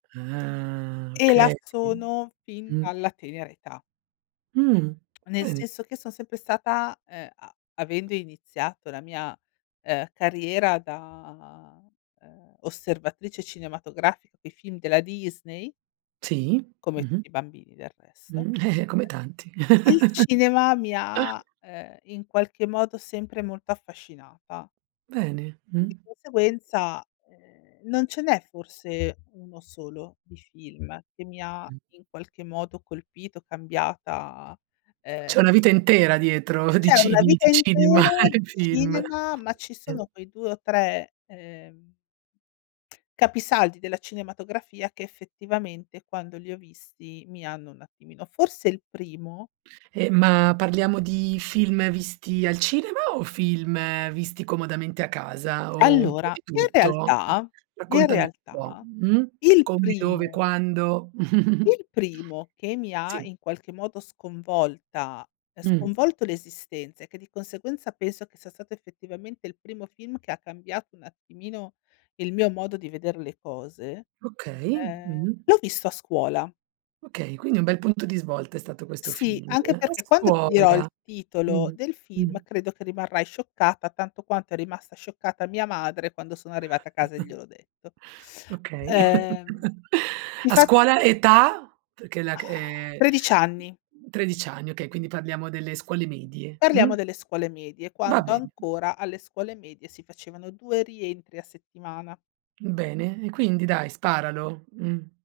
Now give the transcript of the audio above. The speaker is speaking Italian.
Ah. E là Okay, sono fin mh. dalla tenera età. Mh, Nel bene. senso che son sempre stata, ehm, a avendo iniziato la mia, uhm, carriera da, uhm, osservatrice cinematografica coi film della Disney Sì, come mh-mh. tutti i bambini del resto, Mh. Eh, come tanti. uhm, il cinema mi ha, ehm, in qualche modo sempre molto affascinata. Bene, Di mh. conseguenza, ehm, non ce n'è forse uno solo di film che mi ha Mh. in qualche modo colpito, cambiata, C'è ehm una vita intera dietro di C'è ci una di vita cinema intera di e film. cinema, ma ci Mh. sono quei 2 o 3, ehm, capisaldi della cinematografia che effettivamente, quando li ho visti, mi hanno un attimino forse il primo Eh, ma parliamo di film visti al cinema o film visti comodamente a casa o un po' Allora, di in tutto? realtà, in Raccontami un po', realtà mh. il Come, dove, primo quando. il primo che mi ha Sì. in qualche modo sconvolta, ehm, Mh. sconvolto l'esistenza e che di conseguenza penso che sia stato effettivamente il primo film che ha cambiato un attimino il mio modo di vedere le cose, Okay, ehm, mh-mh. l'ho visto a scuola. Okay, quindi un bel punto di svolta è stato questo Sì, film. anche A perché quando ti dirò il scuola. titolo Mh-mh. del film credo che rimarrai scioccata tanto quanto è rimasta scioccata mia madre quando sono arrivata a casa e gliel'ho detto. Okay. Ehm, A infat scuola, età? Perché è la c ehm, 13 anni. 13 anni, okay, quindi parliamo delle scuole medie, mh? Parliamo delle scuole medie, Va quando bene. ancora alle scuole medie si facevano 2 rientri a settimana. Bene, e quindi dai, sparalo, mh.